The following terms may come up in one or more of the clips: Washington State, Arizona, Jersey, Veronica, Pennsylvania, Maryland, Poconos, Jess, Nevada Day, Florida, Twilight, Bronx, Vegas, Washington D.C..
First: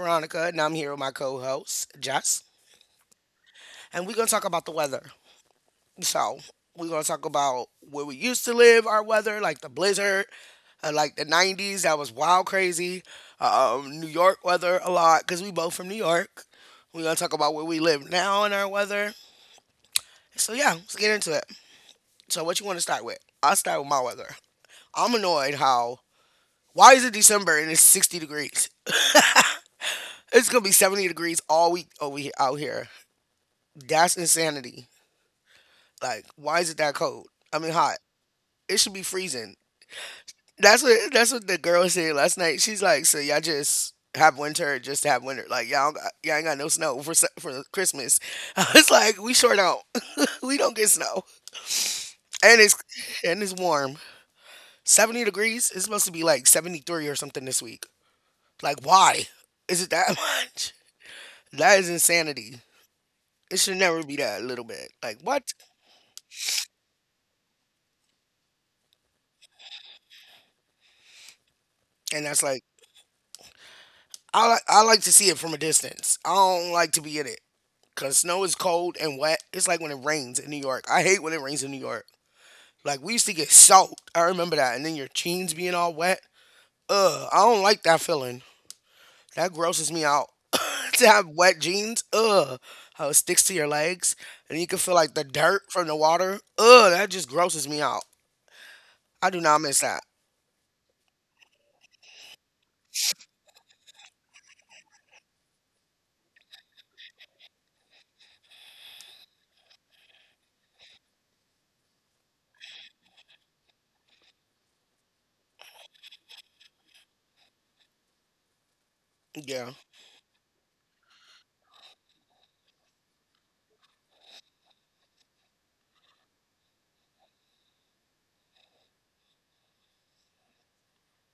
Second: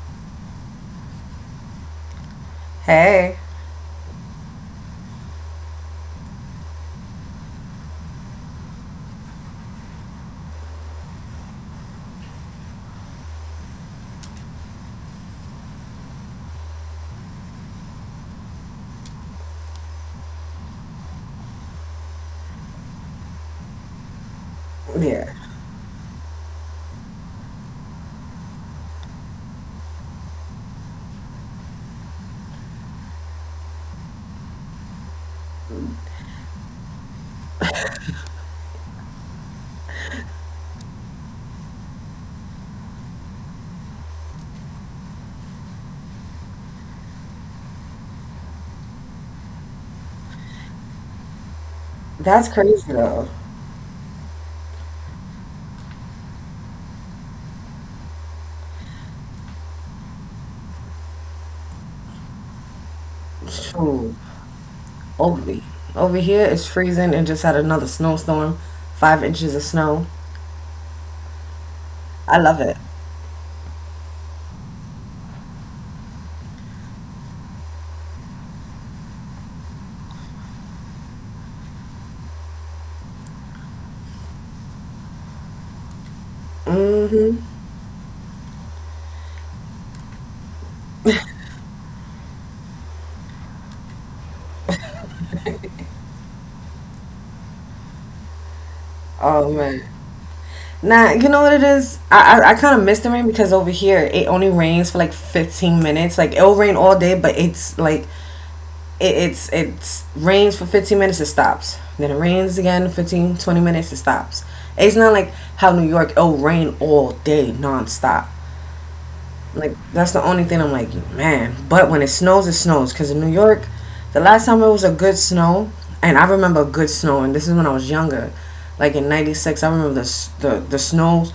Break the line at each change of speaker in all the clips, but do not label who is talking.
Veronica, and I'm here with my co host, Jess.
Hey.
And we're going to talk about the weather. So, we're going to talk about where we used to live, our weather, like the blizzard, like the 90s, that was wild crazy. New York weather a lot, because we both from New York. We're going to talk about where we live now and our weather. So, yeah, let's get into it. So, what you want to start with? I'll start with my weather. I'm
Yeah,
annoyed how, why is it December and it's 60 degrees? It's gonna be 70 degrees all week over here, out here. That's insanity. Like, why is it that cold? I mean, hot. It should be freezing. That's what the girl said last night. She's like, so y'all just have winter just to have winter. Like y'all ain't got no snow for Christmas. I was like, we sure don't. We don't get snow,
that's
and it's
crazy though.
and it's warm. 70 degrees. It's supposed to be like 73 or something this week. Like, why is it that much? That is insanity. It should never
Shoot.
be that little bit. Like what?
Ugly. Over here it's freezing and just had another snowstorm. 5 inches of snow.
And
I
that's
love
like
it.
I like to see it from a distance. I don't like to be in it because snow is cold and wet. It's like when it rains in New York. I hate when it rains in New York. Like we used to get soaked. I remember that. And then your jeans being all wet. Ugh, I don't like that feeling. That grosses me out. To have wet jeans. Ugh, how it sticks to your legs and you can feel like the dirt from the water. Ugh, that just grosses me out. I do
Oh
not miss
man.
that.
Nah, you know what it is? I kind of miss the rain because over here it only rains for like 15 minutes. Like it'll rain all day, but it's like it's rains for 15 minutes it stops. Then it rains again 15 20 minutes it stops. It's not like how New York it'll rain all day nonstop. Like
Yeah.
that's the only thing I'm like, man. But when it snows, it snows. Cause in New York, the last time it was a good snow, and I remember good snow, and this is when I was younger, like in '96. I remember the s- the snows.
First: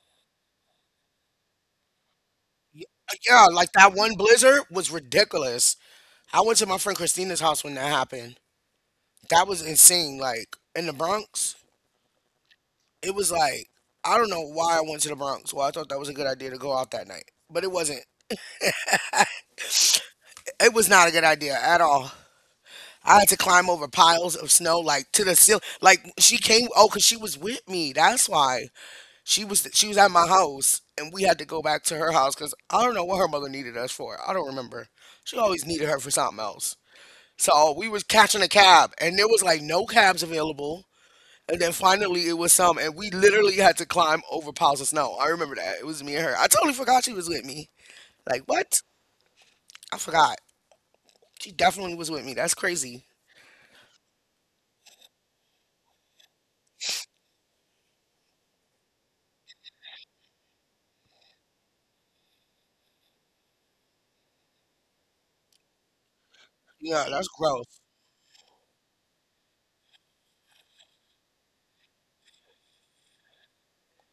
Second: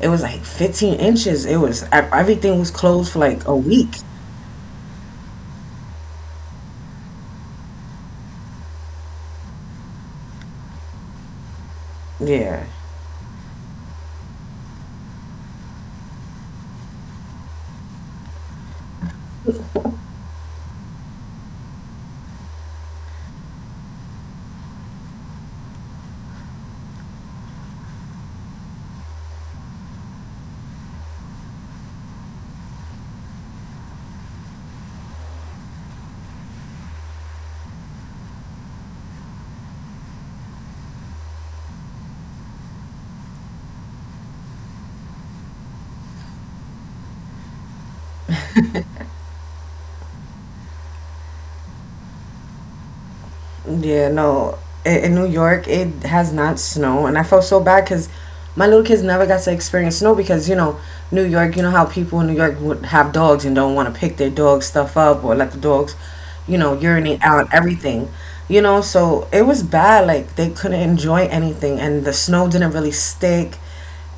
It was like 15 inches. It was everything was closed for like
Yeah,
a
like that
week.
one blizzard was ridiculous. I went to my friend Christina's house when that happened. That was insane. Like in the Bronx,
Yeah.
it was like I don't know why I went to the Bronx. Well, I thought that was a good idea to go out that night, but it wasn't. It was not a good idea at all. I had to climb over piles of snow, like to the ceiling. Like she came, oh, cause she was with me. That's why She was at my house, and we had to go back to her house, cause I don't know what her mother needed us for. I don't remember. She always needed her for something else. So we was catching a cab, and there was like no cabs available. And then finally it was some, and we literally had to climb over piles of snow. I remember that. It was me and her. I totally forgot she was with me. Like, what? I forgot. She definitely was with me. That's crazy.
Yeah, no. In New York, it has not snow, and I felt so bad because my little kids never got to experience snow because you know New York. You know how people in New York would have dogs and don't want to pick their dog stuff up or let the dogs
Yeah,
urinate
that's
out
gross.
everything. So it was bad. Like they couldn't enjoy anything, and the snow didn't really stick,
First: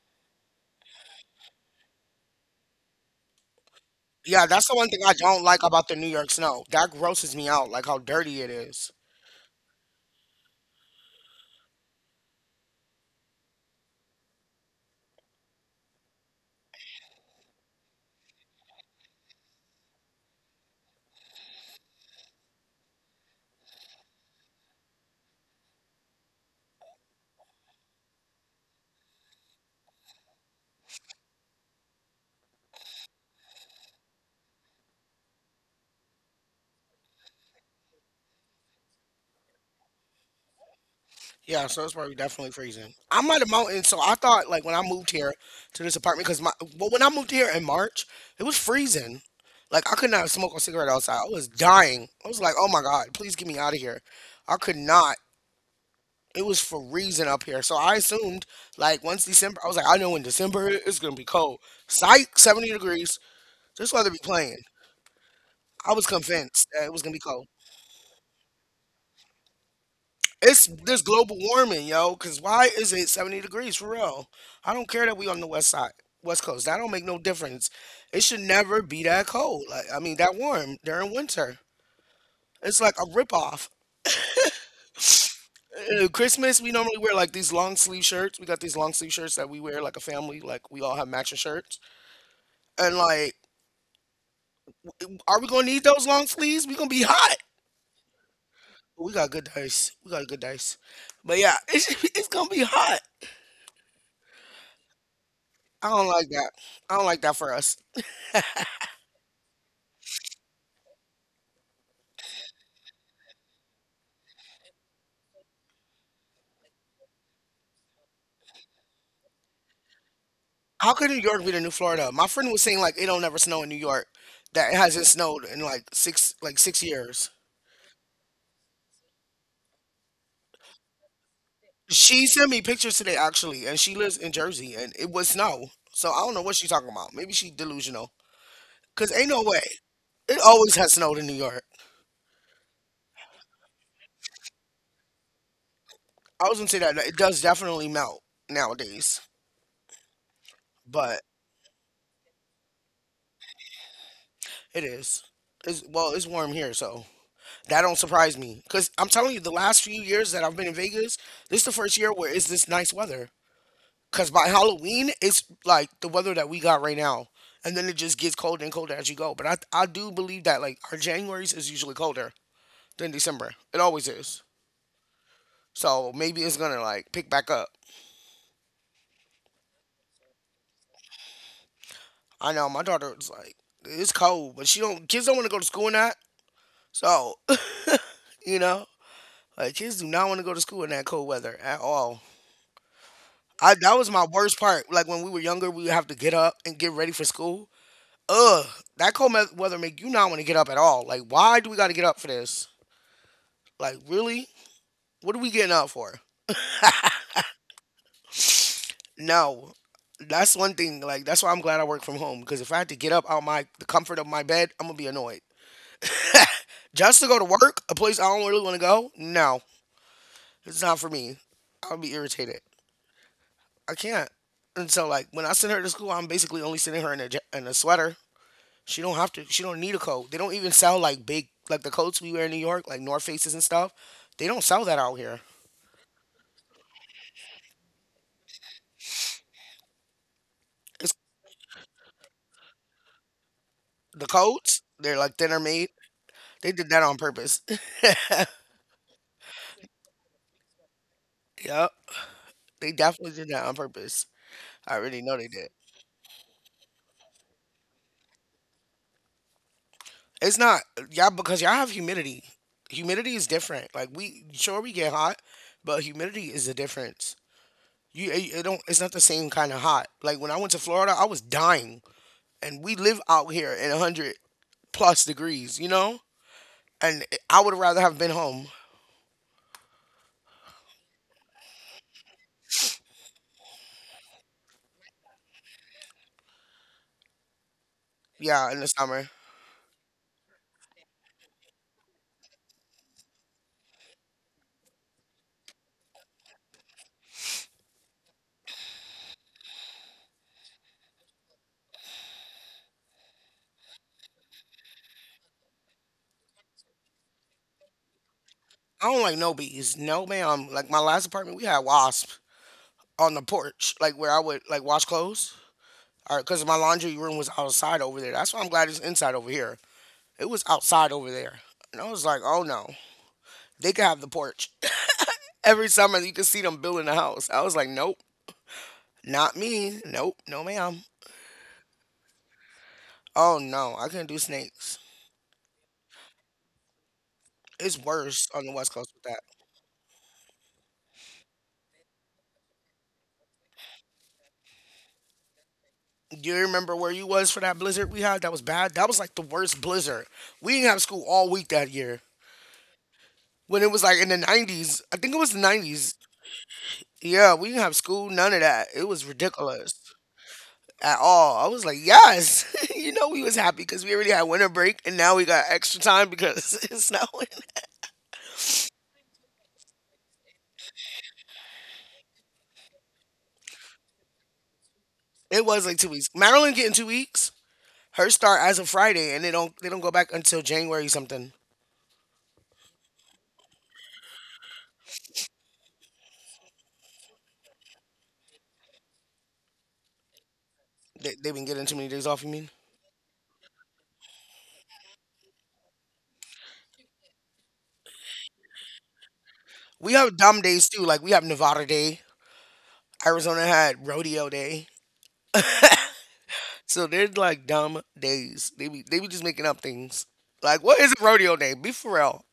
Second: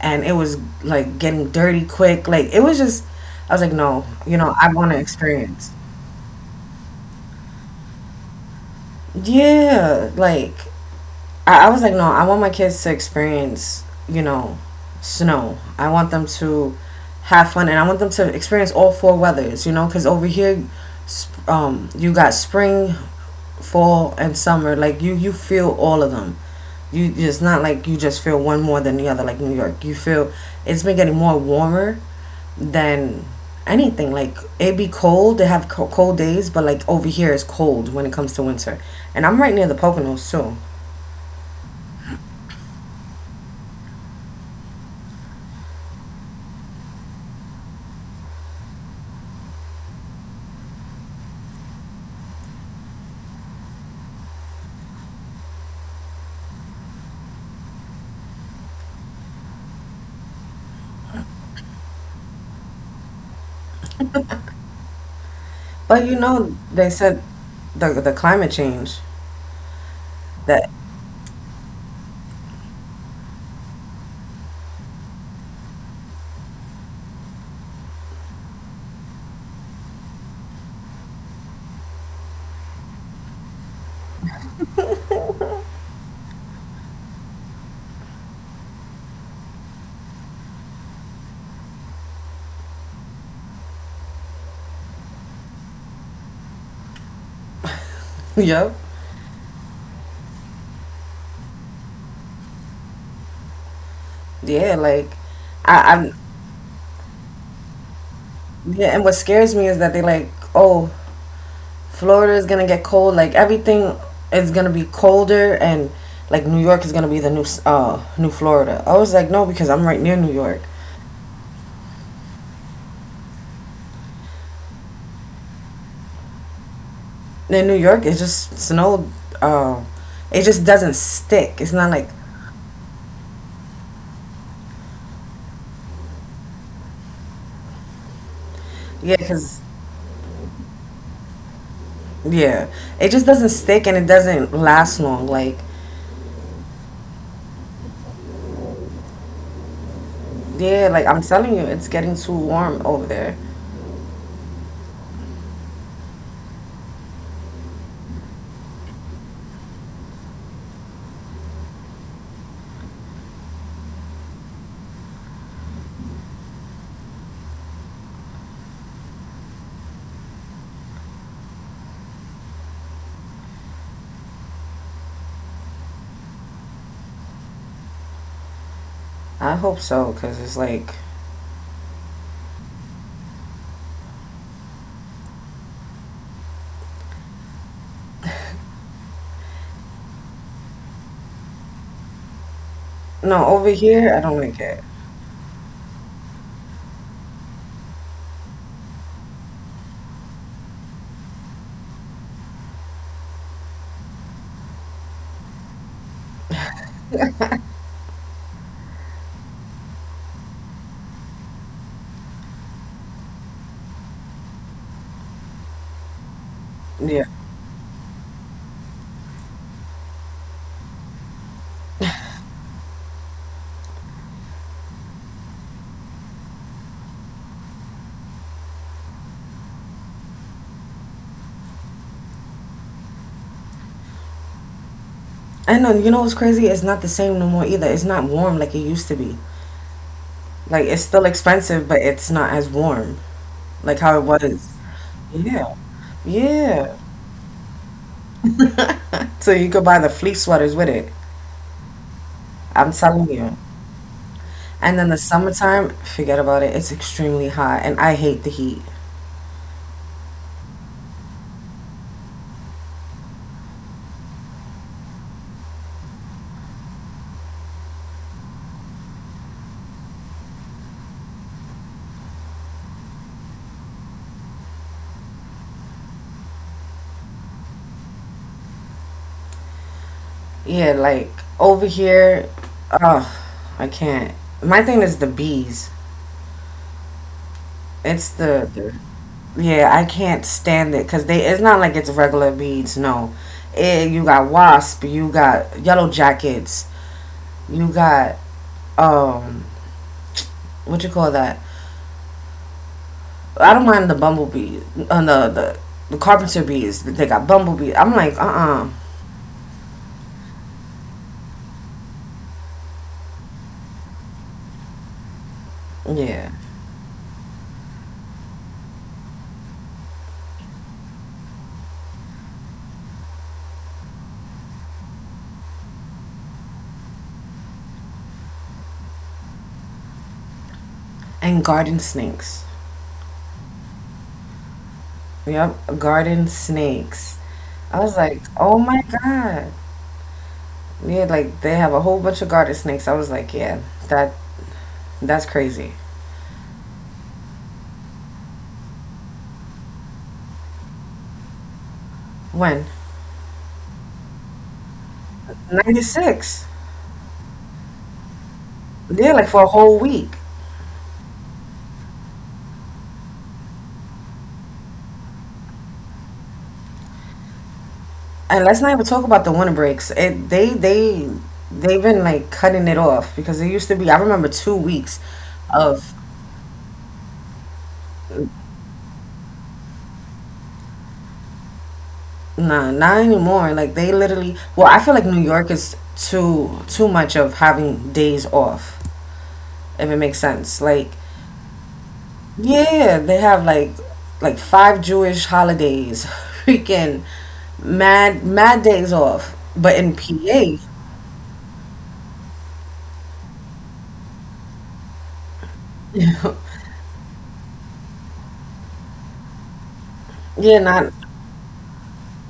and it was like getting dirty quick. Like it was just, I was like, no, you
Yeah,
know,
that's
I
the one
want to
thing I don't like
experience.
about the New York snow. That grosses me out, like how dirty it is.
Yeah, like I was like, no, I want my kids to experience snow. I want them to have fun and I want them to experience all four weathers, because over here, you got spring, fall, and summer. Like, you feel all of them. It's not like you just feel one more than the other, like New York. You feel it's been getting more warmer than anything. Like it be cold, they have cold days, but like over here it's cold when it comes to winter. And I'm right near the Poconos too.
Yeah, so it's probably definitely freezing. I'm at a mountain, so I thought like when I moved here to this apartment, because when I moved here in March, it was freezing. Like I could not smoke a cigarette outside. I was dying. I was like, oh my God, please get me out of here. I could not. It was freezing up here. So I assumed, like, once December, I was like, I know in December it's gonna be cold. Psych, 70 degrees. This weather be playing. I was
But
convinced that it
they
was gonna be
said
cold.
the climate change
It's
that
this global warming, yo. Cause why is it 70 degrees for real? I don't care that we on the west side, west coast. That don't make no difference. It should never be that cold. Like, I mean, that warm during winter. It's like a ripoff. Christmas, we normally wear like these long sleeve shirts. We got these long sleeve shirts that we wear like a family, like we all have matching shirts. And like are we gonna need those long sleeves? We gonna be hot.
yep.
We got good dice. We got good dice. But yeah, it's gonna be hot.
Yeah. Like
I
I,
don't
I'm
like that. I don't like that for us.
yeah, and what scares me is that they like, oh, Florida is gonna get cold, like everything is gonna be colder. And like New York is gonna be the new new Florida. I was like, no, because I'm right near New York.
How could New York be the new Florida? My friend was saying like it don't never snow in New York. That it hasn't snowed in like 6 years.
In New York it just snowed uh, it just doesn't stick, it's not like.
She sent me pictures today actually, and she lives in Jersey, and it was snow. So I don't know what she's talking about. Maybe she delusional. Cause
Yeah.
ain't no way.
Because
It always has snowed in New York.
yeah, it just doesn't stick and it doesn't last long like.
I was gonna say that it does definitely melt nowadays,
Yeah, like
but
I'm telling you, it's getting too warm over there.
it is. It's warm here, so that don't surprise me. Cause I'm telling you, the last few years that I've been in Vegas, this is the first year where it's this nice weather. Cause by Halloween, it's like the weather that we got right now, and then it just gets colder and colder as you go. But I do believe that like our January's is usually colder than December. It always is. So maybe it's gonna like pick back up.
I hope so, because it's like,
I know my daughter's like it's cold, but she don't kids don't want to go to school in that. So you know, like kids do not want to go to school in that cold weather at all.
no, over
I that was
here, I
my
don't
worst
like it.
part. Like when we were younger, we would have to get up and get ready for school. Ugh, that weather make you not want to get up at all. Like, why do we got to get up for this? Like, really? What are we getting up for? No, that's one thing. Like, that's why I'm glad I work from home. Because if I had to get up out my the comfort of my bed, I'm gonna be annoyed. Just
Yeah.
to go to work, a place I don't really want to go. No, it's not for me. I'll be irritated. I can't. And so, like, when I send her to school, I'm basically only sending her in in a sweater. She don't have to. She don't need a coat. They don't even sell like big like the coats we wear in New York, like North Faces and stuff. They don't sell that out here.
And know. You know what's crazy? It's not the same no more either. It's not warm like it used to be. Like, it's
It's
still expensive, but it's not as warm like how
the
it was.
coats. They're like thinner
Yeah.
made. They did
Yeah.
that on purpose.
So you could buy the fleece sweaters with it.
Yep, they
I'm telling
definitely did
you.
that on purpose. I
And then the
already know they did.
summertime, forget about it. It's extremely hot, and I hate the heat.
It's not y'all because y'all have humidity. Humidity is different. Like we sure we get hot, but humidity is the difference. You it, it don't. It's not the same kind of hot. Like when I went to Florida, I was dying, and we live out here in a hundred plus degrees. You know, and I would rather have been home.
Yeah, like over here, oh, I can't. My thing is the bees. It's
Yeah,
the,
in the
the
summer.
Yeah, I can't stand it because they. It's not like it's regular bees. No, you got wasp, you got yellow jackets, you got um, what you call that? I don't mind the bumblebee, uh, the the the carpenter bees. They got bumblebees. I'm like,
I don't like no bees. No, ma'am. Like my last apartment, we had wasps on the porch, like where I would like wash clothes. All right,
yeah,
because my laundry room was outside over there. That's why I'm glad it's inside over here. It was outside over there. And I was like, oh no, they could have the porch. Every summer you could see them building the house. I was like, nope, not me. Nope, no ma'am.
and garden snakes.
Oh no, I couldn't do snakes.
Yep, garden snakes.
It's
I was like,
worse on the
oh
West
my
Coast with that.
God. Yeah, like they have a whole bunch of garter snakes. I was like, yeah, that that's crazy.
You remember where you was for that blizzard we had? That was bad. That was like the worst blizzard. We didn't have school all week that year.
When?
When it was like in the 90s, I think it was the 90s.
96.
Yeah, we didn't have school, none of that. It was
Yeah, like for a
ridiculous
whole week.
at all. I was like, yes, you know, we was happy because we already had winter break and now we got extra time because it's snowing.
And let's not even talk about the winter breaks. It they they've been like cutting it off because it used to be I remember 2 weeks
It was like two
of.
weeks. Maryland getting 2 weeks. Her start as of Friday, and they don't go back until January something.
Nah, not anymore. Like they literally well, I feel like New York is too much of having days off, if it makes sense. Like
They've been getting too many days off. You mean?
yeah, they have like five Jewish holidays, freaking mad days off. But
We
in
have dumb
PA,
days too. Like we have Nevada Day. Arizona had rodeo day. So they're like dumb days. They be just making up things.
yeah,
Like what is
not
a rodeo day? Be for real.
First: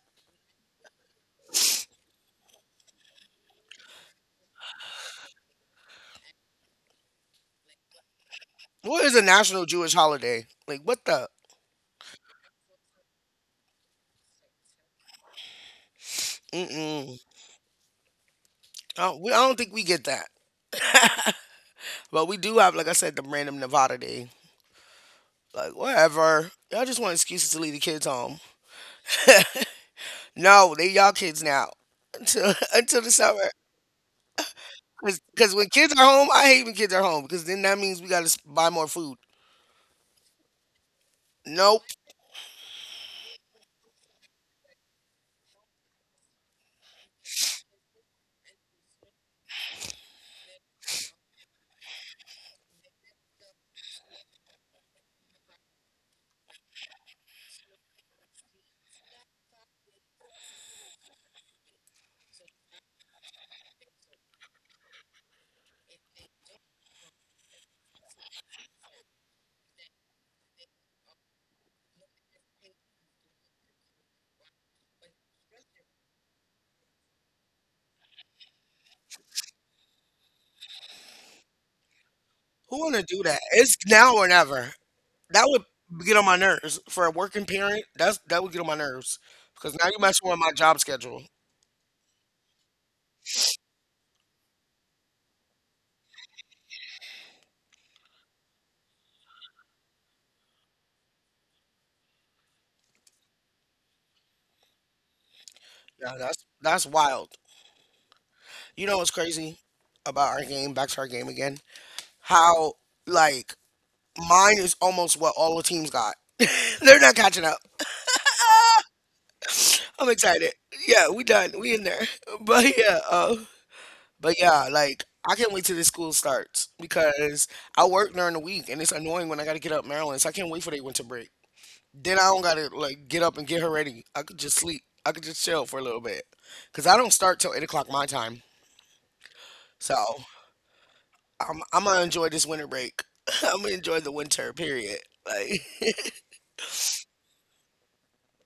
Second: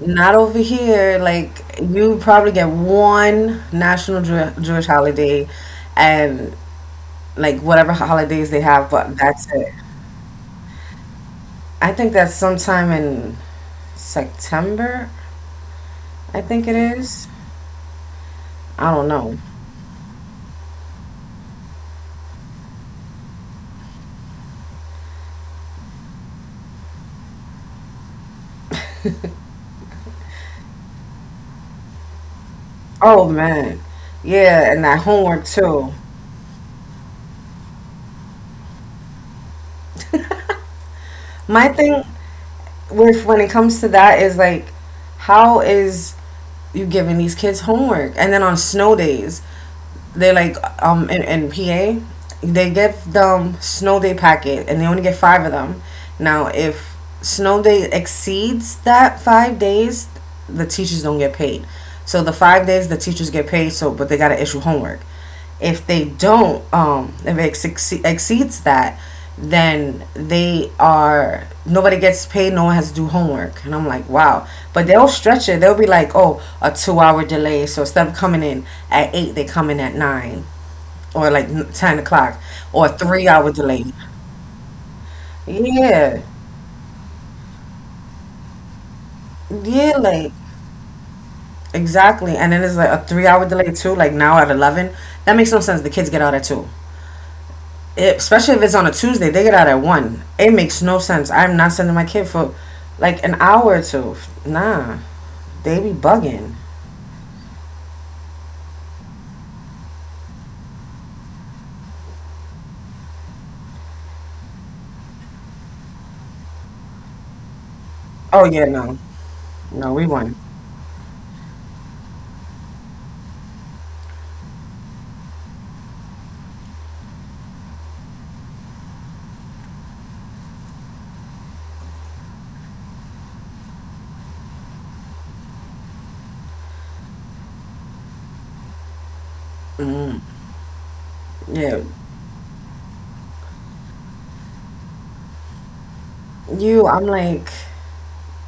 not over here. Like you probably get one national Jewish holiday, and like whatever holidays they have,
What
but
is a
that's
national
it.
Jewish holiday? Like what the?
I think that's sometime in September. I think it
Mm-mm.
is. I don't know.
I don't think we get that. But we do have, like I said, the random Nevada day. Like whatever. Y'all just want excuses to leave the kids home. No, they y'all kids now until until the
Oh
summer.
man, yeah, and that homework
Because when
too.
kids are home, I hate when kids are home because then that means we got to buy more food.
My
Nope.
thing. With when it comes to that is like, how is you giving these kids homework? And then on snow days, they like in PA, they give them snow day packet and they only get five of them. Now if snow day exceeds that 5 days, the teachers don't get paid. So the 5 days the teachers get paid so but they gotta issue homework. If they don't, if it exceeds that, then they are nobody gets paid. No one has to do homework, and I'm like, wow. But they'll stretch it. They'll be like, oh, a 2-hour delay. So instead of coming in at 8, they come in at 9 or like 10 o'clock
Who
or a
want to do that?
three-hour
It's
delay.
now or never. That would get
Yeah,
on my nerves for a working parent. That would get on my nerves because now
yeah,
you're messing
like
with my job schedule.
exactly. And then it's like a 3-hour delay too, like now at 11. That makes no sense. The kids get out at 2. Especially if it's on a Tuesday, they get out at 1. It makes no sense. I'm not sending my kid for like an hour or two. Nah, they be
Yeah, that's
bugging.
that's wild. You know what's crazy about our game? Back to our game again. How like mine is almost what all the teams got. They're not catching up.
Oh yeah, no, no, we
I'm
won.
excited. Yeah, we done. We in there. But yeah, uh, but yeah, like I can't wait till this school starts because I work during the week and it's annoying when I got to get up Maryland. So I can't wait for their winter break. Then I don't gotta like get up and get her ready. I could just sleep. I could just chill for a little bit. Cause I don't start till 8 o'clock my time. So
Mm,
I'm
yeah,
I'm gonna enjoy this winter break. I'm gonna enjoy the winter period. Like
you. I'm like,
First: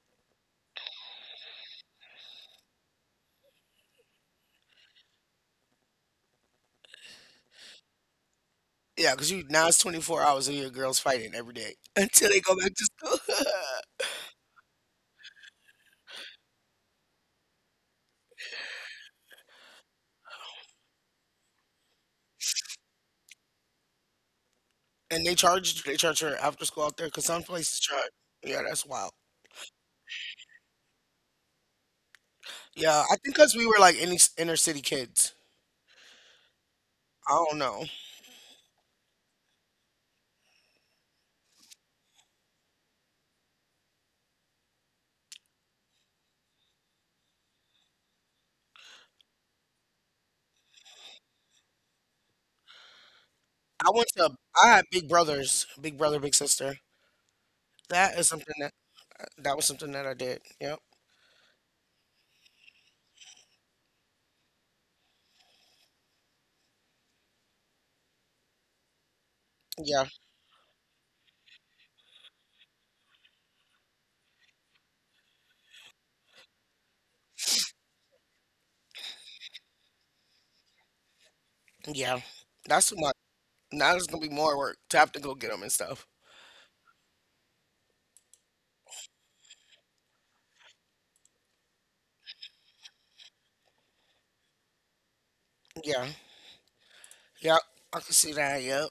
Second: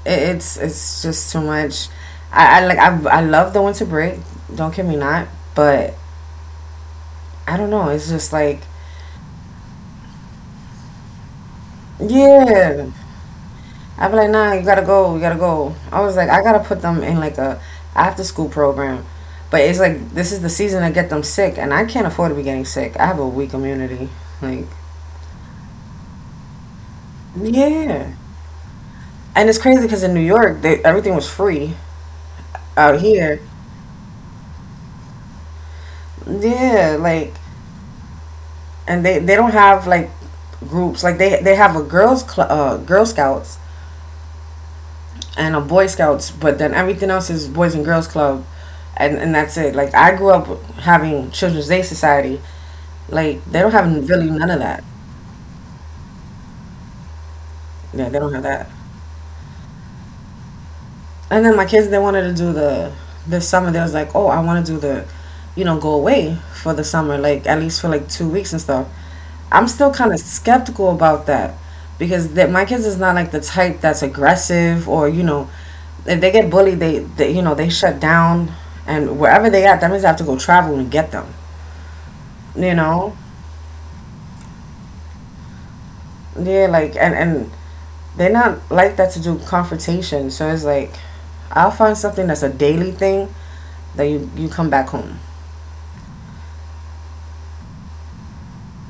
it's just too much. I like I love the winter break. Don't kid me not, but I don't know. It's just like.
yeah, cause you now it's 24 hours of your girls fighting every day until they go back to
Yeah.
school.
I'd be like, nah, you gotta go, you gotta go. I was like, I gotta put them in like a after school program. But it's like this is the season to get them sick and I can't afford to be getting sick. I have a weak immunity. Like
and they charge her after school out there because some places charge.
yeah.
Yeah, that's wild.
And it's crazy because in New York, everything was free out
Yeah, I think
here.
because we were like any inner city kids.
Yeah,
I
like
don't know.
and they don't have like groups. Like they have a girl scouts and a boy scouts, but then everything else is boys and girls club. And that's it. Like I grew up having children's day society. Like they don't
I went
have really
to
none of
I
that.
had big brothers, big brother, big sister.
Yeah,
That
they
is
don't have
something.
that.
That was something that I did. Yep.
And then my kids, they wanted to do the this summer. They was like, oh, I want to do go away for the summer, like at least for like 2 weeks and stuff. I'm still
Yeah.
kind of skeptical about that because that my kids is not like the type that's aggressive or you know, if they get bullied, they they shut down, and wherever they at, that means I have to go travel and get them.
Yeah.
You
That's too much.
know,
Now it's gonna be more work to have to go get them and stuff.
yeah, like and they're not like that to do confrontation. So it's like, I'll find something that's a daily thing that you come back home.
Yeah. Yep. I can see that. Yep.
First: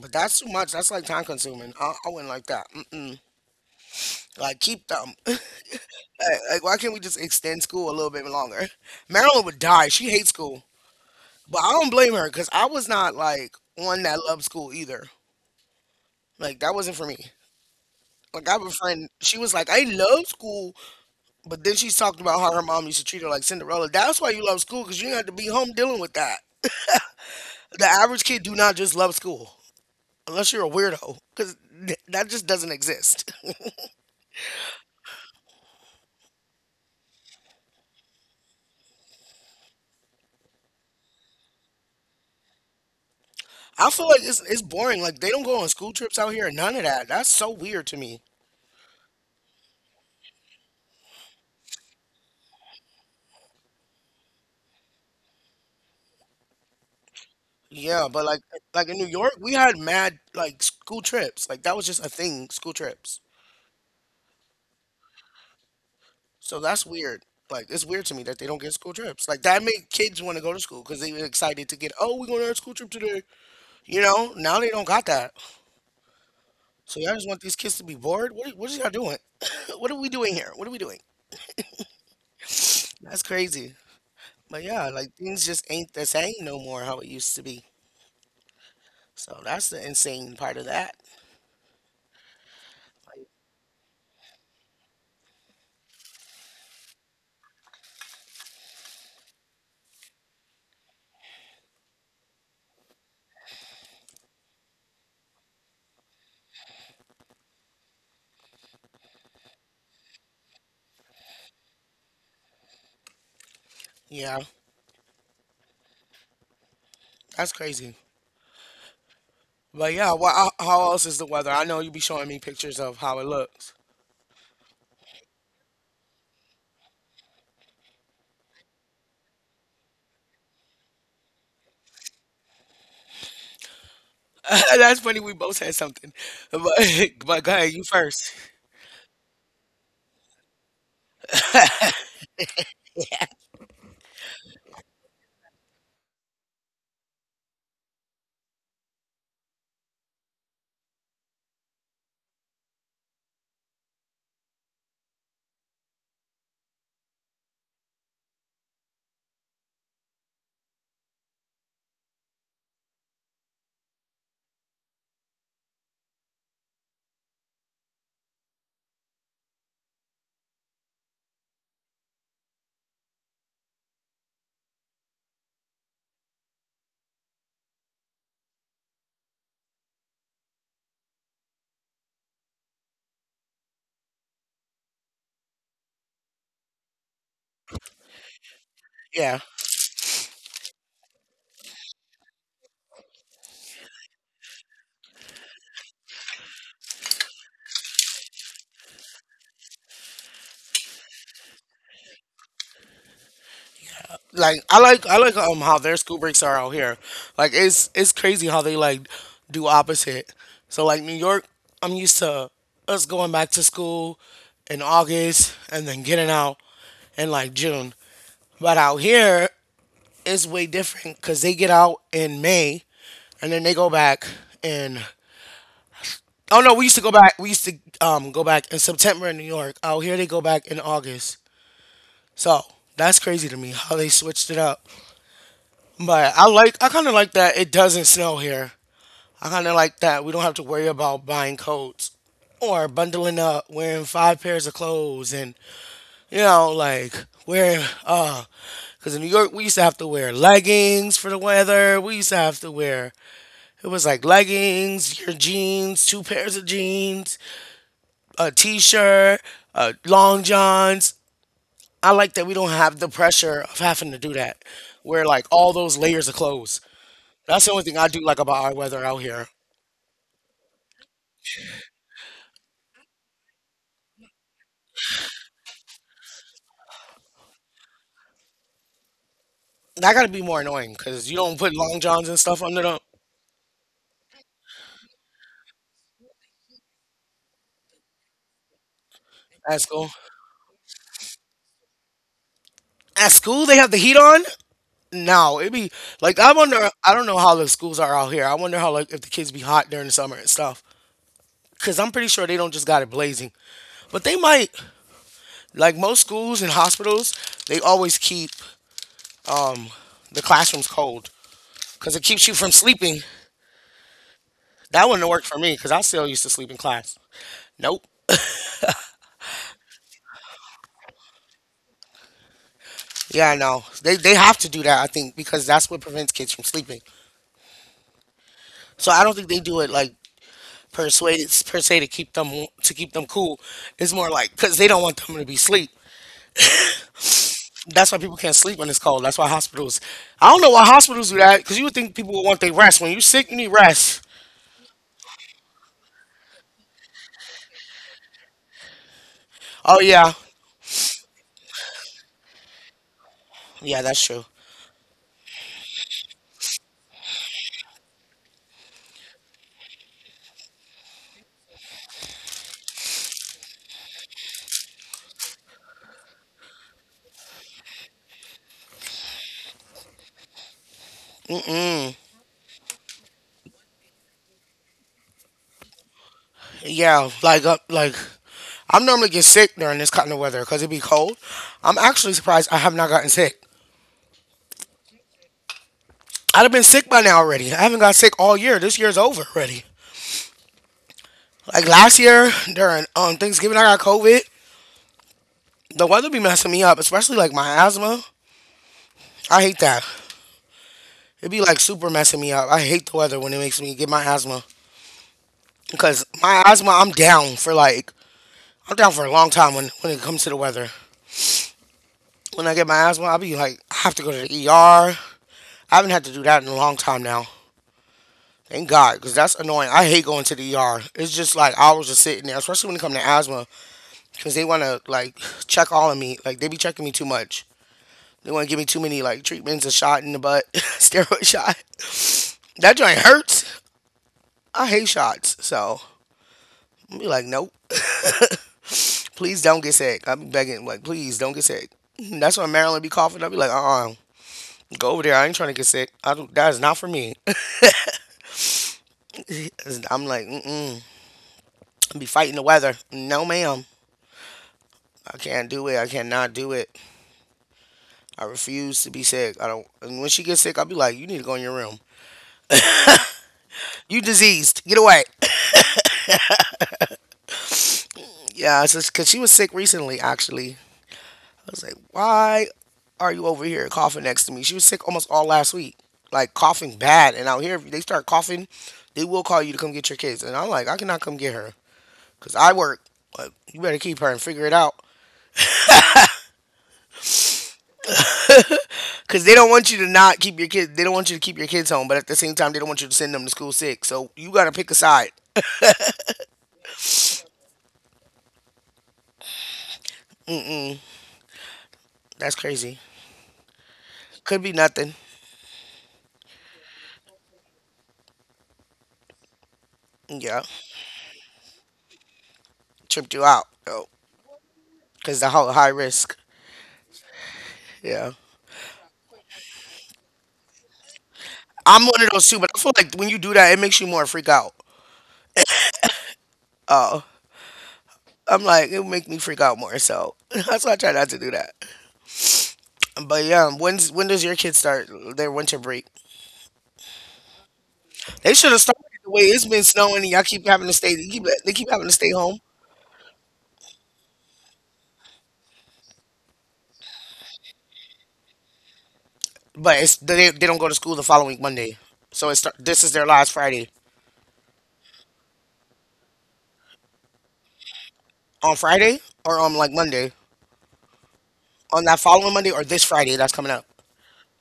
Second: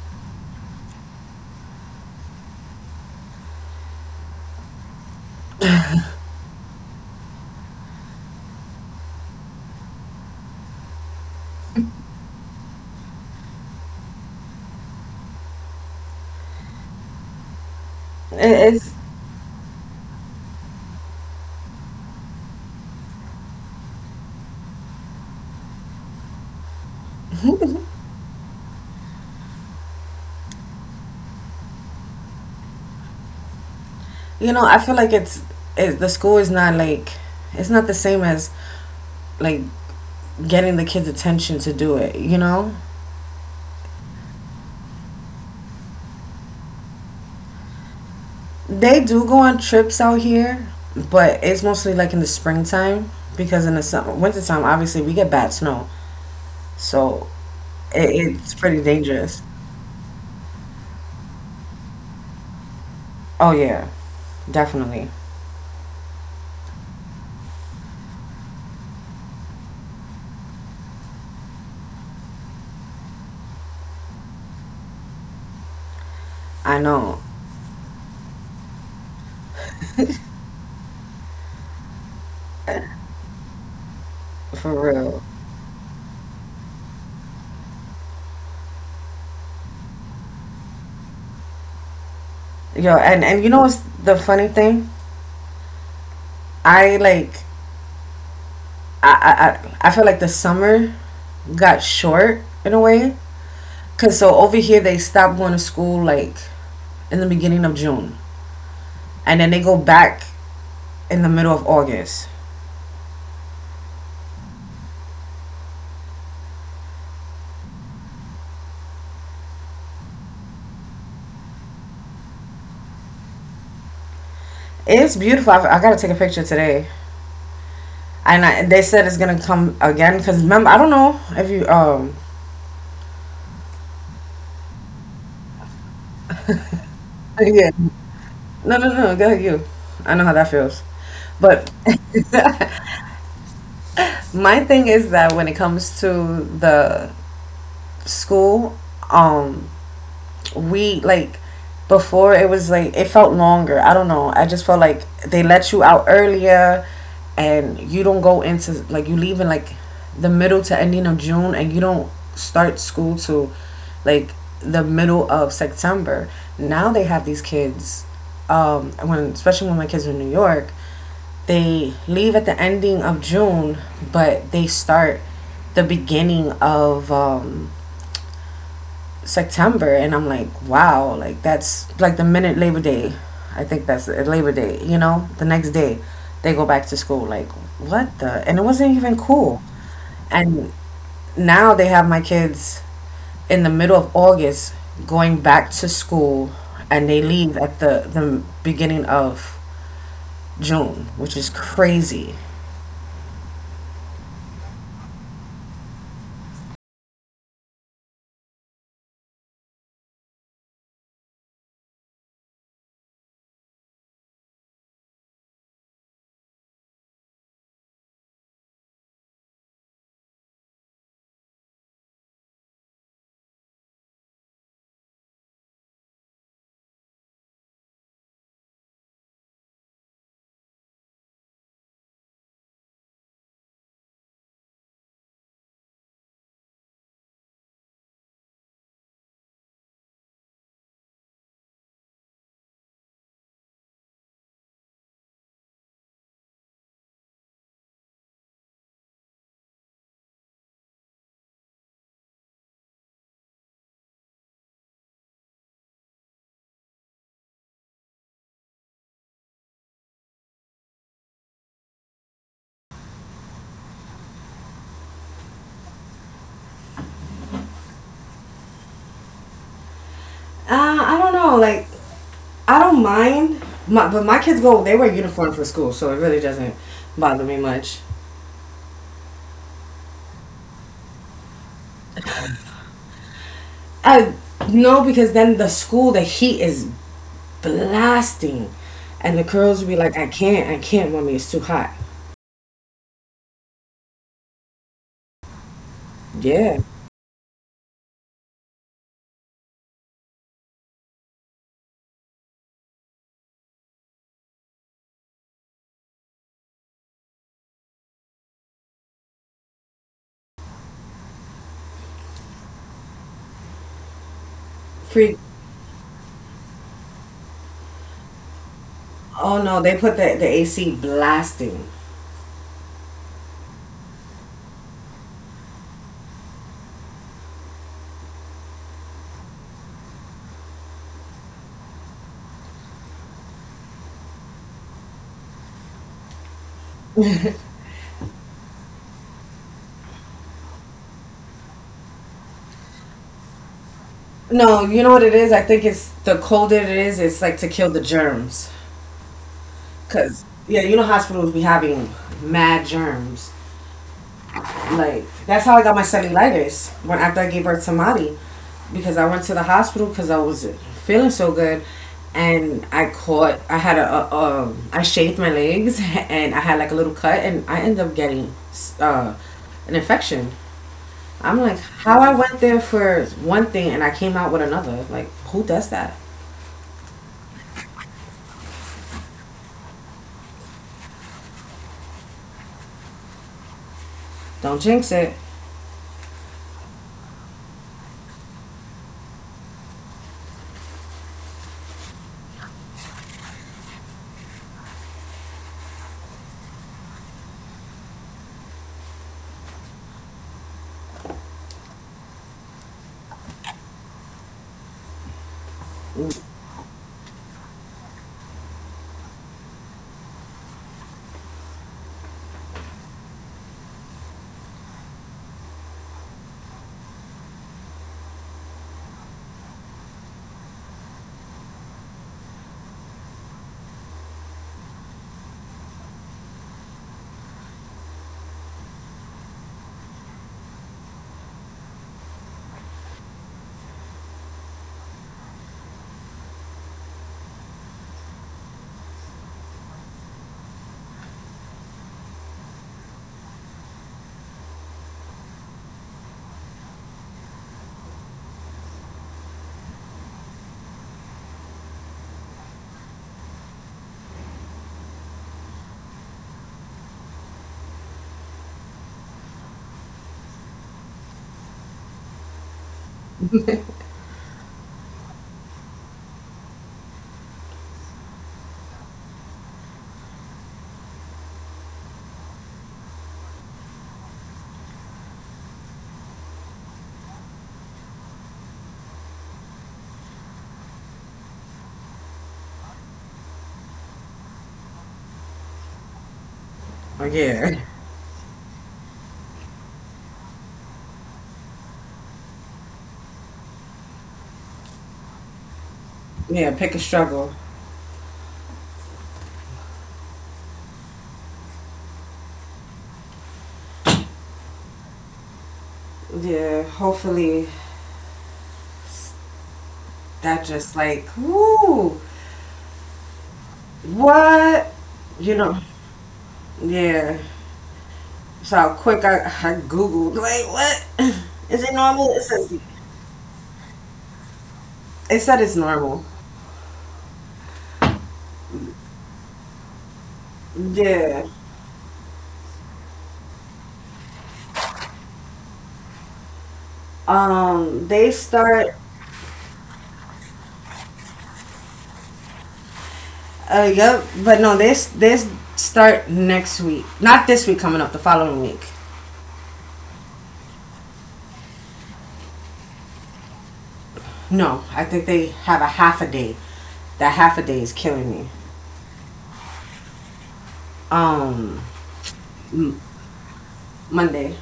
But that's too much. That's like time consuming. I wouldn't like that. Mm-mm. Like keep them. Like why can't we just extend school a little bit longer? Marilyn would die. She hates school. But I don't blame her because I was not like one that loved school either. Like that wasn't for me. Like I have a
It's
friend. She was like, I love school. But then she's talking about how her mom used to treat her like Cinderella. That's why you love school because you didn't have to be home dealing with that. The average kid do not just love school unless you're a weirdo because that just doesn't exist.
I feel like the school is not like. It's not the same as like getting the kids attention to do it. You know
I feel like it's boring. Like they don't go on school trips out here and none of that. That's so weird to me.
they do go on trips out here, but it's mostly like in the springtime because in the summer, wintertime obviously we get bad snow, so
Yeah, but
it, it's pretty
like in New York,
dangerous.
we had mad like school trips. Like that was just a thing, school trips.
Oh yeah, definitely.
So that's weird. Like it's weird to me that they don't get school trips. Like that make kids want to go to school because they were excited to get. Oh, we're going on a school trip today. You know, now they don't got that.
I
So y'all
know
just want these kids to be bored? What are y'all doing? What are we doing here? What are we doing? That's crazy. But
for
yeah, like
real.
things just ain't the same no more how it used to be. So that's the insane part of that.
Yo, and you know what's the funny thing? I like I feel like the summer got short in a way, cause so over here they stop going to school like in the beginning of June, and then they go back in the middle of August.
Yeah, that's crazy. But yeah, well, how else is the weather? I know you be showing me pictures of how it looks.
It's beautiful. I gotta take a picture today, and they said it's gonna come again. Cause remember, I don't know if you
That's funny. We both had something, but but go ahead,
yeah,
you first.
no, no, no, go ahead you. I know how that feels, but my thing is that when it comes to the school, um, we like before it was like it felt longer. I don't know. I just felt like they let you out earlier, and you don't go into like you leave in like the middle to ending of June, and you don't start school till like the middle of September. Now they have these kids. When especially when my kids were in New York, they leave at the ending of June, but they start the beginning of September, and I'm like, wow, like that's like the minute Labor Day. I think that's it, Labor Day. The next day they go back to school. Like, what the? And it wasn't even
Yeah.
cool. And now they have my kids in the middle of August going back to school, and they leave at the beginning of June, which is crazy.
I like how their school breaks are out here. Like it's crazy how they like do opposite. So like New York, I'm used to us going back to school in August and then getting out in like June. But out here it's way different because they get out in May and then they go back in oh no we used to go back we used to go back in September in New York. Out here they go back in August. So that's crazy to me how they switched it up. But I kind of like that it doesn't snow here. I kind of like that we don't have to worry about buying coats or bundling up, wearing five pairs of clothes, and you know like wearing. Cause in New York, we used to have to wear leggings for the weather. We used to have to wear it was like leggings, your jeans, two pairs of jeans, a t-shirt, long johns. I like that we don't have the pressure of having to do that. Wear like all those layers of clothes. That's the only thing I do like about our weather out here.
I don't know. Like, I don't mind. But my kids go, they wear uniform for school, so it really doesn't bother me much.
That gotta be more annoying because you don't put long johns and stuff under them
I no, because then the school, the heat is blasting, and the
at
curls be
school.
like, I can't, mommy, it's too hot.
At school, they have the heat on. No, it be like I
Yeah,
wonder. I don't know how the schools are out here. I wonder how like if the kids be hot during the summer and stuff. Cause I'm pretty sure they don't just got it blazing, but they might. Like most schools and hospitals, they always keep um the classrooms cold because it keeps you from sleeping. That wouldn't
freak.
work for me because I still used to sleep in class. Nope.
Oh no, they put the AC blasting.
Yeah, no. They have to do that, I think, because that's what prevents kids from sleeping. So I don't think they do it like persuade per se to keep them cool. It's more like because they don't want them to be asleep. That's why people can't sleep when it's cold. That's why hospitals. I don't know why hospitals do that because you would think people would want their rest. When you're sick, you need rest.
No, you know what it is. I think it's the colder it is, it's like to kill the germs.
Oh yeah,
Cause yeah, you know hospitals be having mad germs.
yeah, that's true.
Like that's how I got my cellulitis when after I gave birth to Mari, because I went to the hospital because I was feeling so good, and I had a. I shaved my legs and I had like a little cut and I ended up getting uh an infection. I'm like, how I went there for one thing and I came out with another. Like, who does that?
Yeah, like I'm normally get sick during this kind of weather because it be cold. I'm actually surprised I have not gotten sick.
Don't jinx it.
I'd have been sick by now already. I haven't got sick all year. This year's over already. Like last year during Thanksgiving, I got COVID. The weather be messing me up, especially like my asthma. I hate that. It be like super messing me up. I hate the weather when it makes me get my asthma because my asthma, I'm down for like I'm down for a long time when it comes to the weather. When I get my asthma, I'll be like I have to go to the ER. I haven't had to do that in a long time now. Thank God, because that's annoying. I hate going to the ER. It's just like hours of sitting there, especially when it comes to asthma, because they want to like check all of me. Like they be checking me too much. They want to give me too many like treatments, a shot in the butt, steroid shot. That joint hurts. I hate shots, so I'm be like, nope. Please don't get sick. I'm begging, like, please don't get sick. That's when Marilyn be coughing. I be like, go over there. I ain't trying to get sick. I don't, that is not for me. I'm like, mm mm. I be fighting the weather. No, ma'am. I can't do it. I cannot do it. I refuse to be sick. I don't. And when she gets sick, I'll be like, you need to go in your room. You diseased. Get away. Yeah, it's just because she was sick recently, actually. Was like, why are you over here coughing next to me? She was sick almost all last week, like coughing bad. And out here, if they start coughing, they will call you to come get your kids. And I'm like, I cannot come get her because I work. But you better keep her and figure it out.
But yeah,
Because they don't want you to not keep your kids. They don't want you to keep your kids home, but at the same time, they don't want you to send them to school sick. So you got to pick a side.
yeah, pick a struggle.
Mm-mm. That's crazy. Could be nothing.
Yeah, hopefully that
Yeah.
just like, woo,
Tripped you out, oh,
what?
because the
You
whole
know,
high risk.
Yeah.
Yeah.
So quick, I googled. Like, what is it
I'm one of
normal?
those too, but I feel like when you do that, it makes you more freak out.
It said it's normal.
I'm like, it would make me freak out more. So that's why I try not to
Yeah.
do that. But yeah, when does your kids start their winter break?
They
They should have
start.
started the way it's been snowing and y'all keep having to stay. They keep having to stay home,
Yep. But no, this start next week. Not this week coming up. The following week.
but it's they don't go to school the following Monday. So it's start, this is their last Friday
No, I think they have a half a day. That half a day is killing me.
on Friday or on like Monday
Um,
on that following Monday or this Friday that's coming up.
Monday.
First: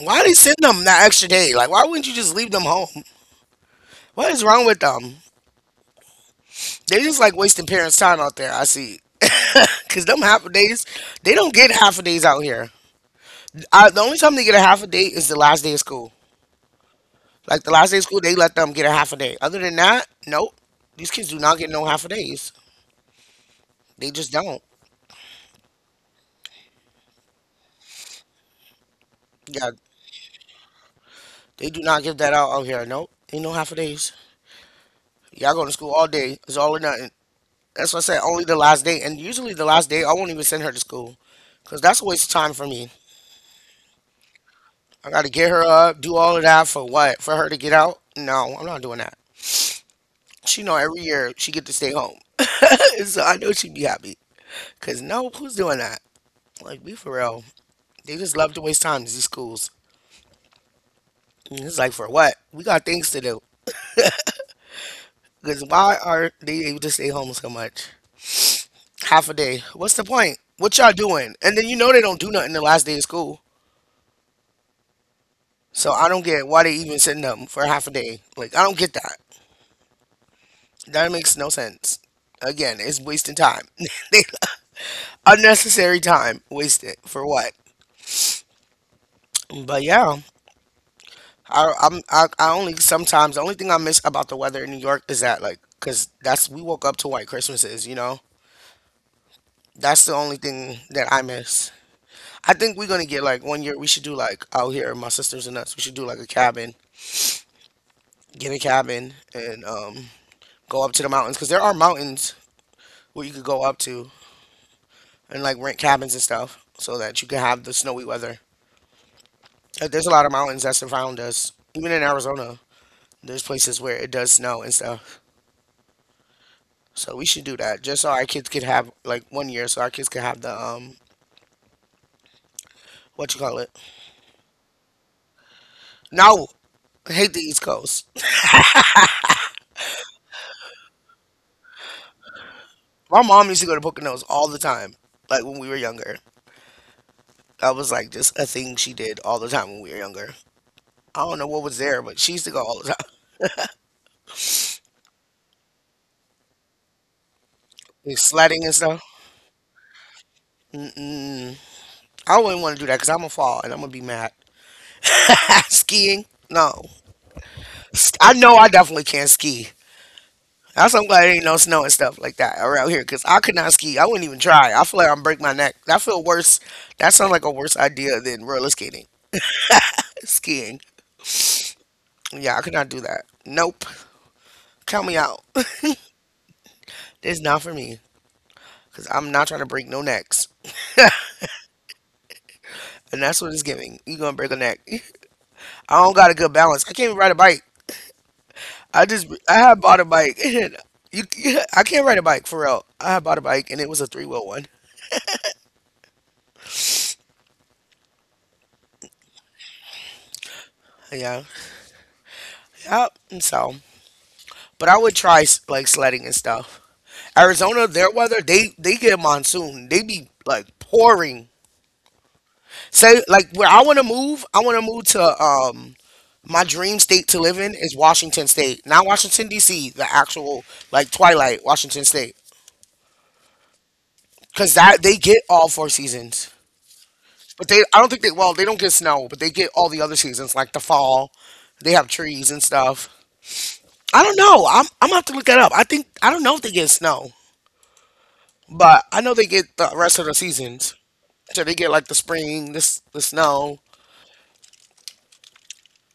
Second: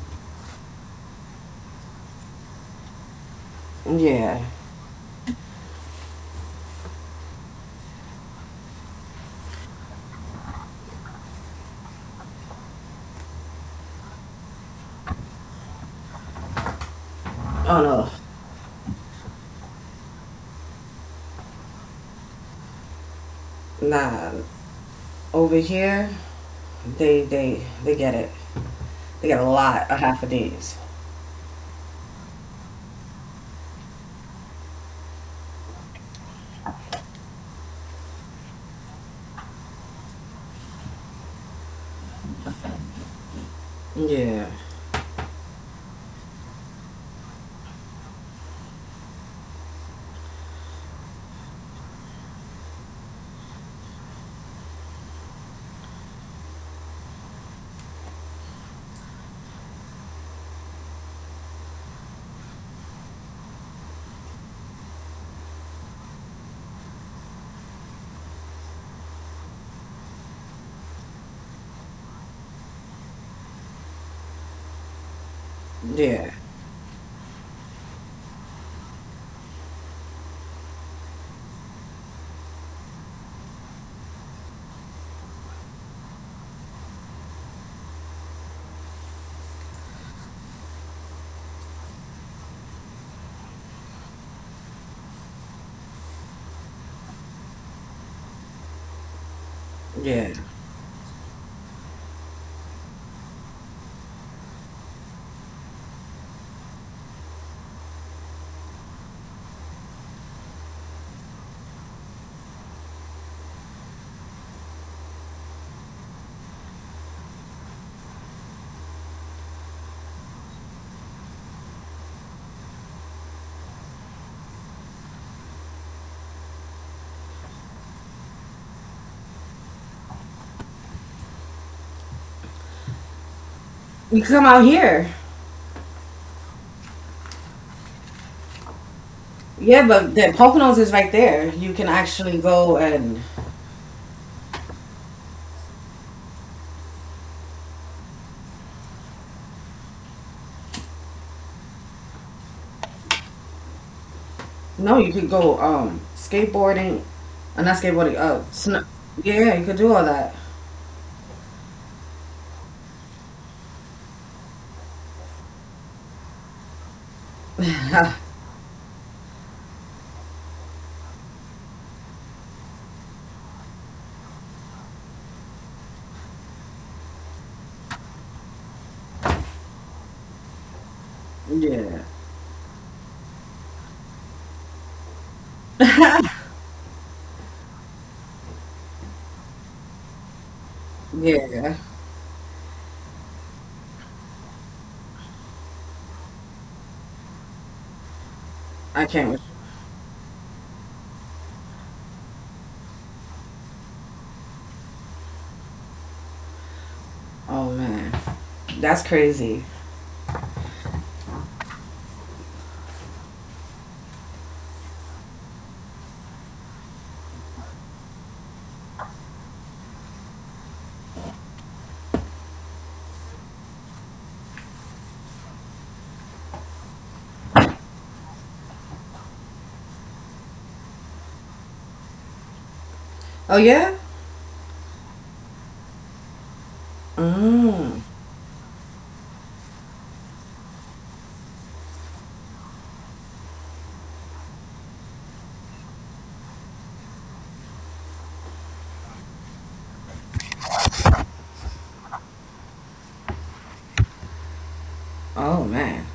Why they send them that extra day? Like why wouldn't you just leave them home? What is
Yeah.
wrong with them? They just like wasting parents' time out there. I see, cause them half a days, they don't get half a days out here. I, the only time they get a half a day is the last day of school. Like the
Oh
last day of
no.
school, they let them get a half a day. Other than that, nope. These kids do not get no half a days. They just
Nah.
don't.
Over here, they get it. They get a
Yeah,
lot of half a days.
they do not give that out here. Nope, ain't no half a days. Y'all go to school all day. It's all or nothing. That's why I said only the last day. And usually the last day, I won't even send her to school, cause that's a waste of time for me.
Yeah.
I gotta get her up, do all of that for what? For her to get out? No, I'm not doing that. She know every year she get to stay home. So I know she would be happy. Cause no, who's doing that? Like be for real. They just love to waste time, these schools. And it's like for what? We got things to do. Cause why are they able to stay home so much? Half a day. What's the point? What y'all doing? And then they don't do nothing the last day of school. So I don't
Yeah,
get why they even send them for half a day. Like I don't get that. That makes no sense. Again, it's wasting time. Unnecessary time wasted for what? But yeah. I, I'm I only sometimes The only thing I miss about the weather in New York is that, like, because that's we woke up to white Christmases, That's the
yeah.
only thing that I miss. I think we're gonna get like 1 year. We should do like out here, my sisters and us. We should do like a cabin, get a cabin, and go up to the mountains, because there are mountains where you could go up to and like rent cabins and stuff so that you can have the snowy weather. Like, there's a lot of mountains that surround us, even in Arizona. There's places where it does snow and stuff. So we should do that just so our kids could have like 1 year, so our kids could have the what you call it.
You can come out here.
No, I hate the East Coast.
Yeah, but the Poconos is right there. You can actually go
My
and
mom used to go to Poconos all the time, like when we were younger. That was like just a thing she did all the time when we were younger. I don't know what was there, but she used to go all the time.
no, you could go skateboarding, not skateboarding.
Like sledding and stuff.
Yeah, you could do all that.
Mm-mm. I wouldn't want to do that because I'm gonna fall and I'm gonna be mad. Skiing? No. I know I definitely can't ski. That's I'm glad there ain't no snow and stuff like that around here because I could not ski. I wouldn't even try. I feel like I'm break my neck. That feel worse. That sounds like a worse idea than roller skating, skiing.
Yeah,
Yeah, I could not do that. Nope. Count me out. It's not for me because I'm not trying to break no necks,
yeah.
and that's what it's giving. You gonna break a neck? I don't got a good balance. I can't even ride a bike.
I
I just
can't.
I had bought a bike. And you, I can't ride a bike for real. I had bought a bike and it was a three wheel one.
Oh man, that's crazy.
Yeah. Yep. And so, but I would try like sledding and stuff. Arizona, their weather, they get a monsoon. They be like pouring. Say like where I want to move, I want to move to my dream state to live in is Washington State, not Washington D.C. The actual like Twilight, Washington State,
Oh yeah.
because that they get all four seasons. But they, I
Mm.
don't think they. Well, they don't get snow, but they get all the other seasons, like the fall. They have trees and stuff. I don't know. I'm gonna have to look that up. I don't know if they get snow. But I know they get the rest of the seasons. So they get like the spring, this the snow,
Oh man,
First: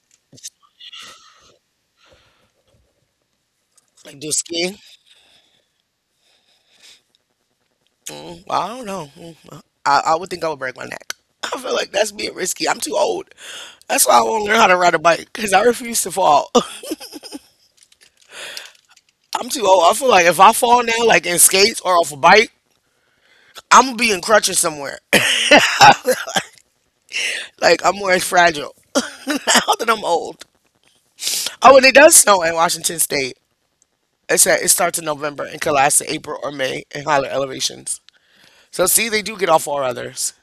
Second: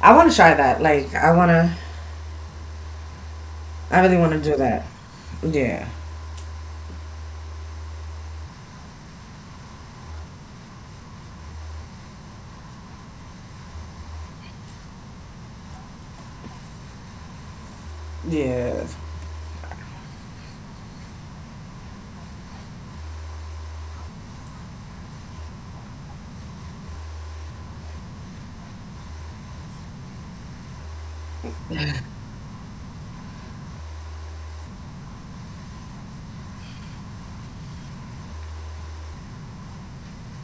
I want to try that. Like I wanna. I really
like do
want to do
skiing.
that. Yeah.
Well, I don't know. I would think I would break my neck. I feel like that's being risky. I'm too old. That's why I won't learn how to ride a bike because I refuse to fall.
Yeah.
I'm too old. I feel like if I fall now, like in skates or off a bike, I'm gonna be in crutches somewhere. Like I'm more fragile now that I'm old. Oh, and it does snow in Washington State. It said it starts in November and can last to April or May in higher elevations. So see, they do get off all others.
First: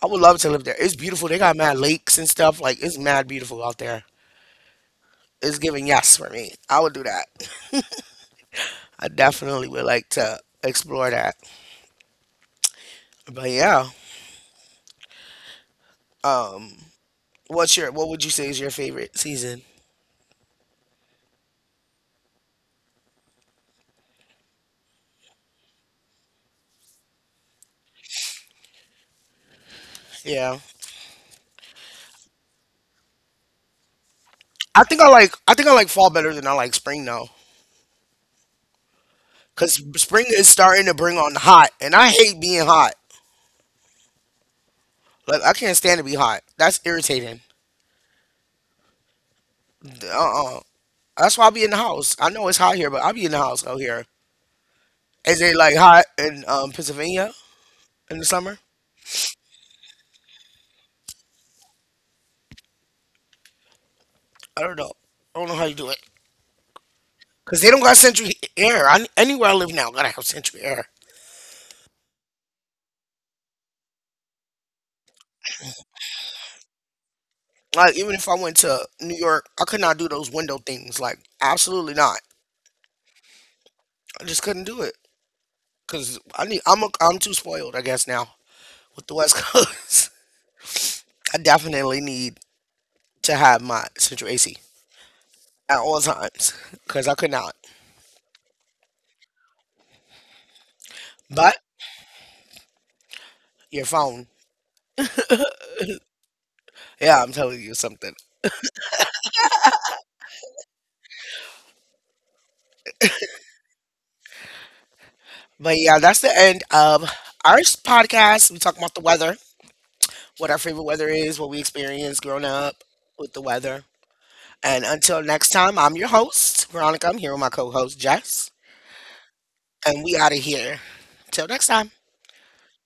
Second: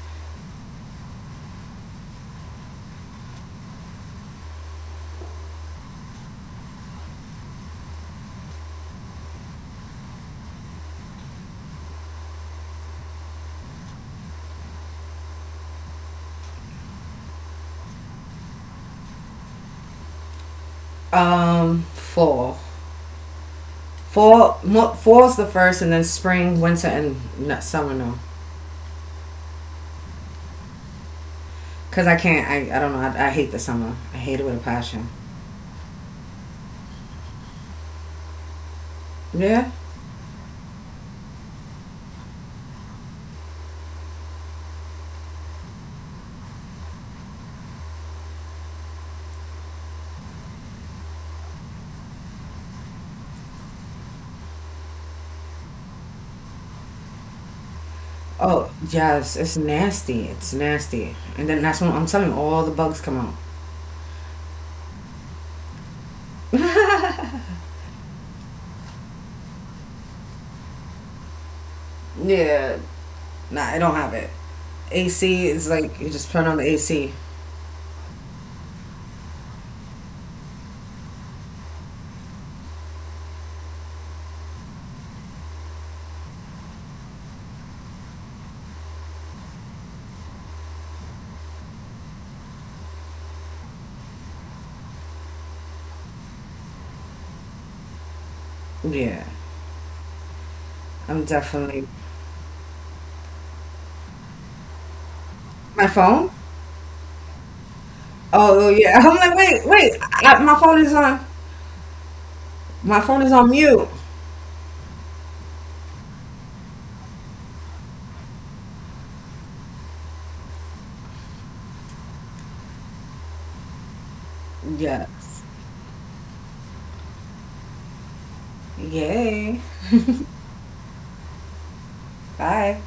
I would love to live there. It's beautiful. They got mad lakes and stuff. Like it's mad beautiful out there. It's giving yes for me. I would do that. I definitely would like to explore that. But yeah, what would you say is your favorite season?
Fall. Fall, fall's the first, and then spring, winter, and no, summer. No,
Yeah,
cause I can't. I don't know. I hate the summer. I hate it with a passion.
I think I like fall better than I like spring though,
Yeah.
cause spring is starting to bring on the hot, and I hate being hot. Like I can't stand to be hot. That's irritating. Uh uh That's why I be in the house. I know it's hot here, but I be in the house out here. Is it like hot in Pennsylvania in the summer?
Oh yes, it's nasty. It's nasty. And then that's when I'm telling you, all the bugs come out.
I don't know. I don't know how you do it. Cause they don't got central air. I, anywhere I live now, gotta have central air.
Yeah. Nah, I don't have it. AC is like you just turn on the AC.
Like even if I went to New York, I could not do those window things. Like absolutely not. I just couldn't do it. Cause I need. I'm too spoiled, I guess now with the West Coast. I definitely need to have my central AC at all times. Cause I could not.
Yeah, I'm
But
definitely
your phone.
my phone.
Yeah, I'm telling you something.
Oh oh, yeah, I'm like wait wait, my phone is on. My phone is on mute.
But yeah, that's the end of our podcast. We talk about the weather, what our favorite weather is, what we experienced growing up with the weather. And until
Yes.
next time, I'm your host, Veronica. I'm here with my co host, Jess.
Yay.
And we out of here. Till next time.
Bye.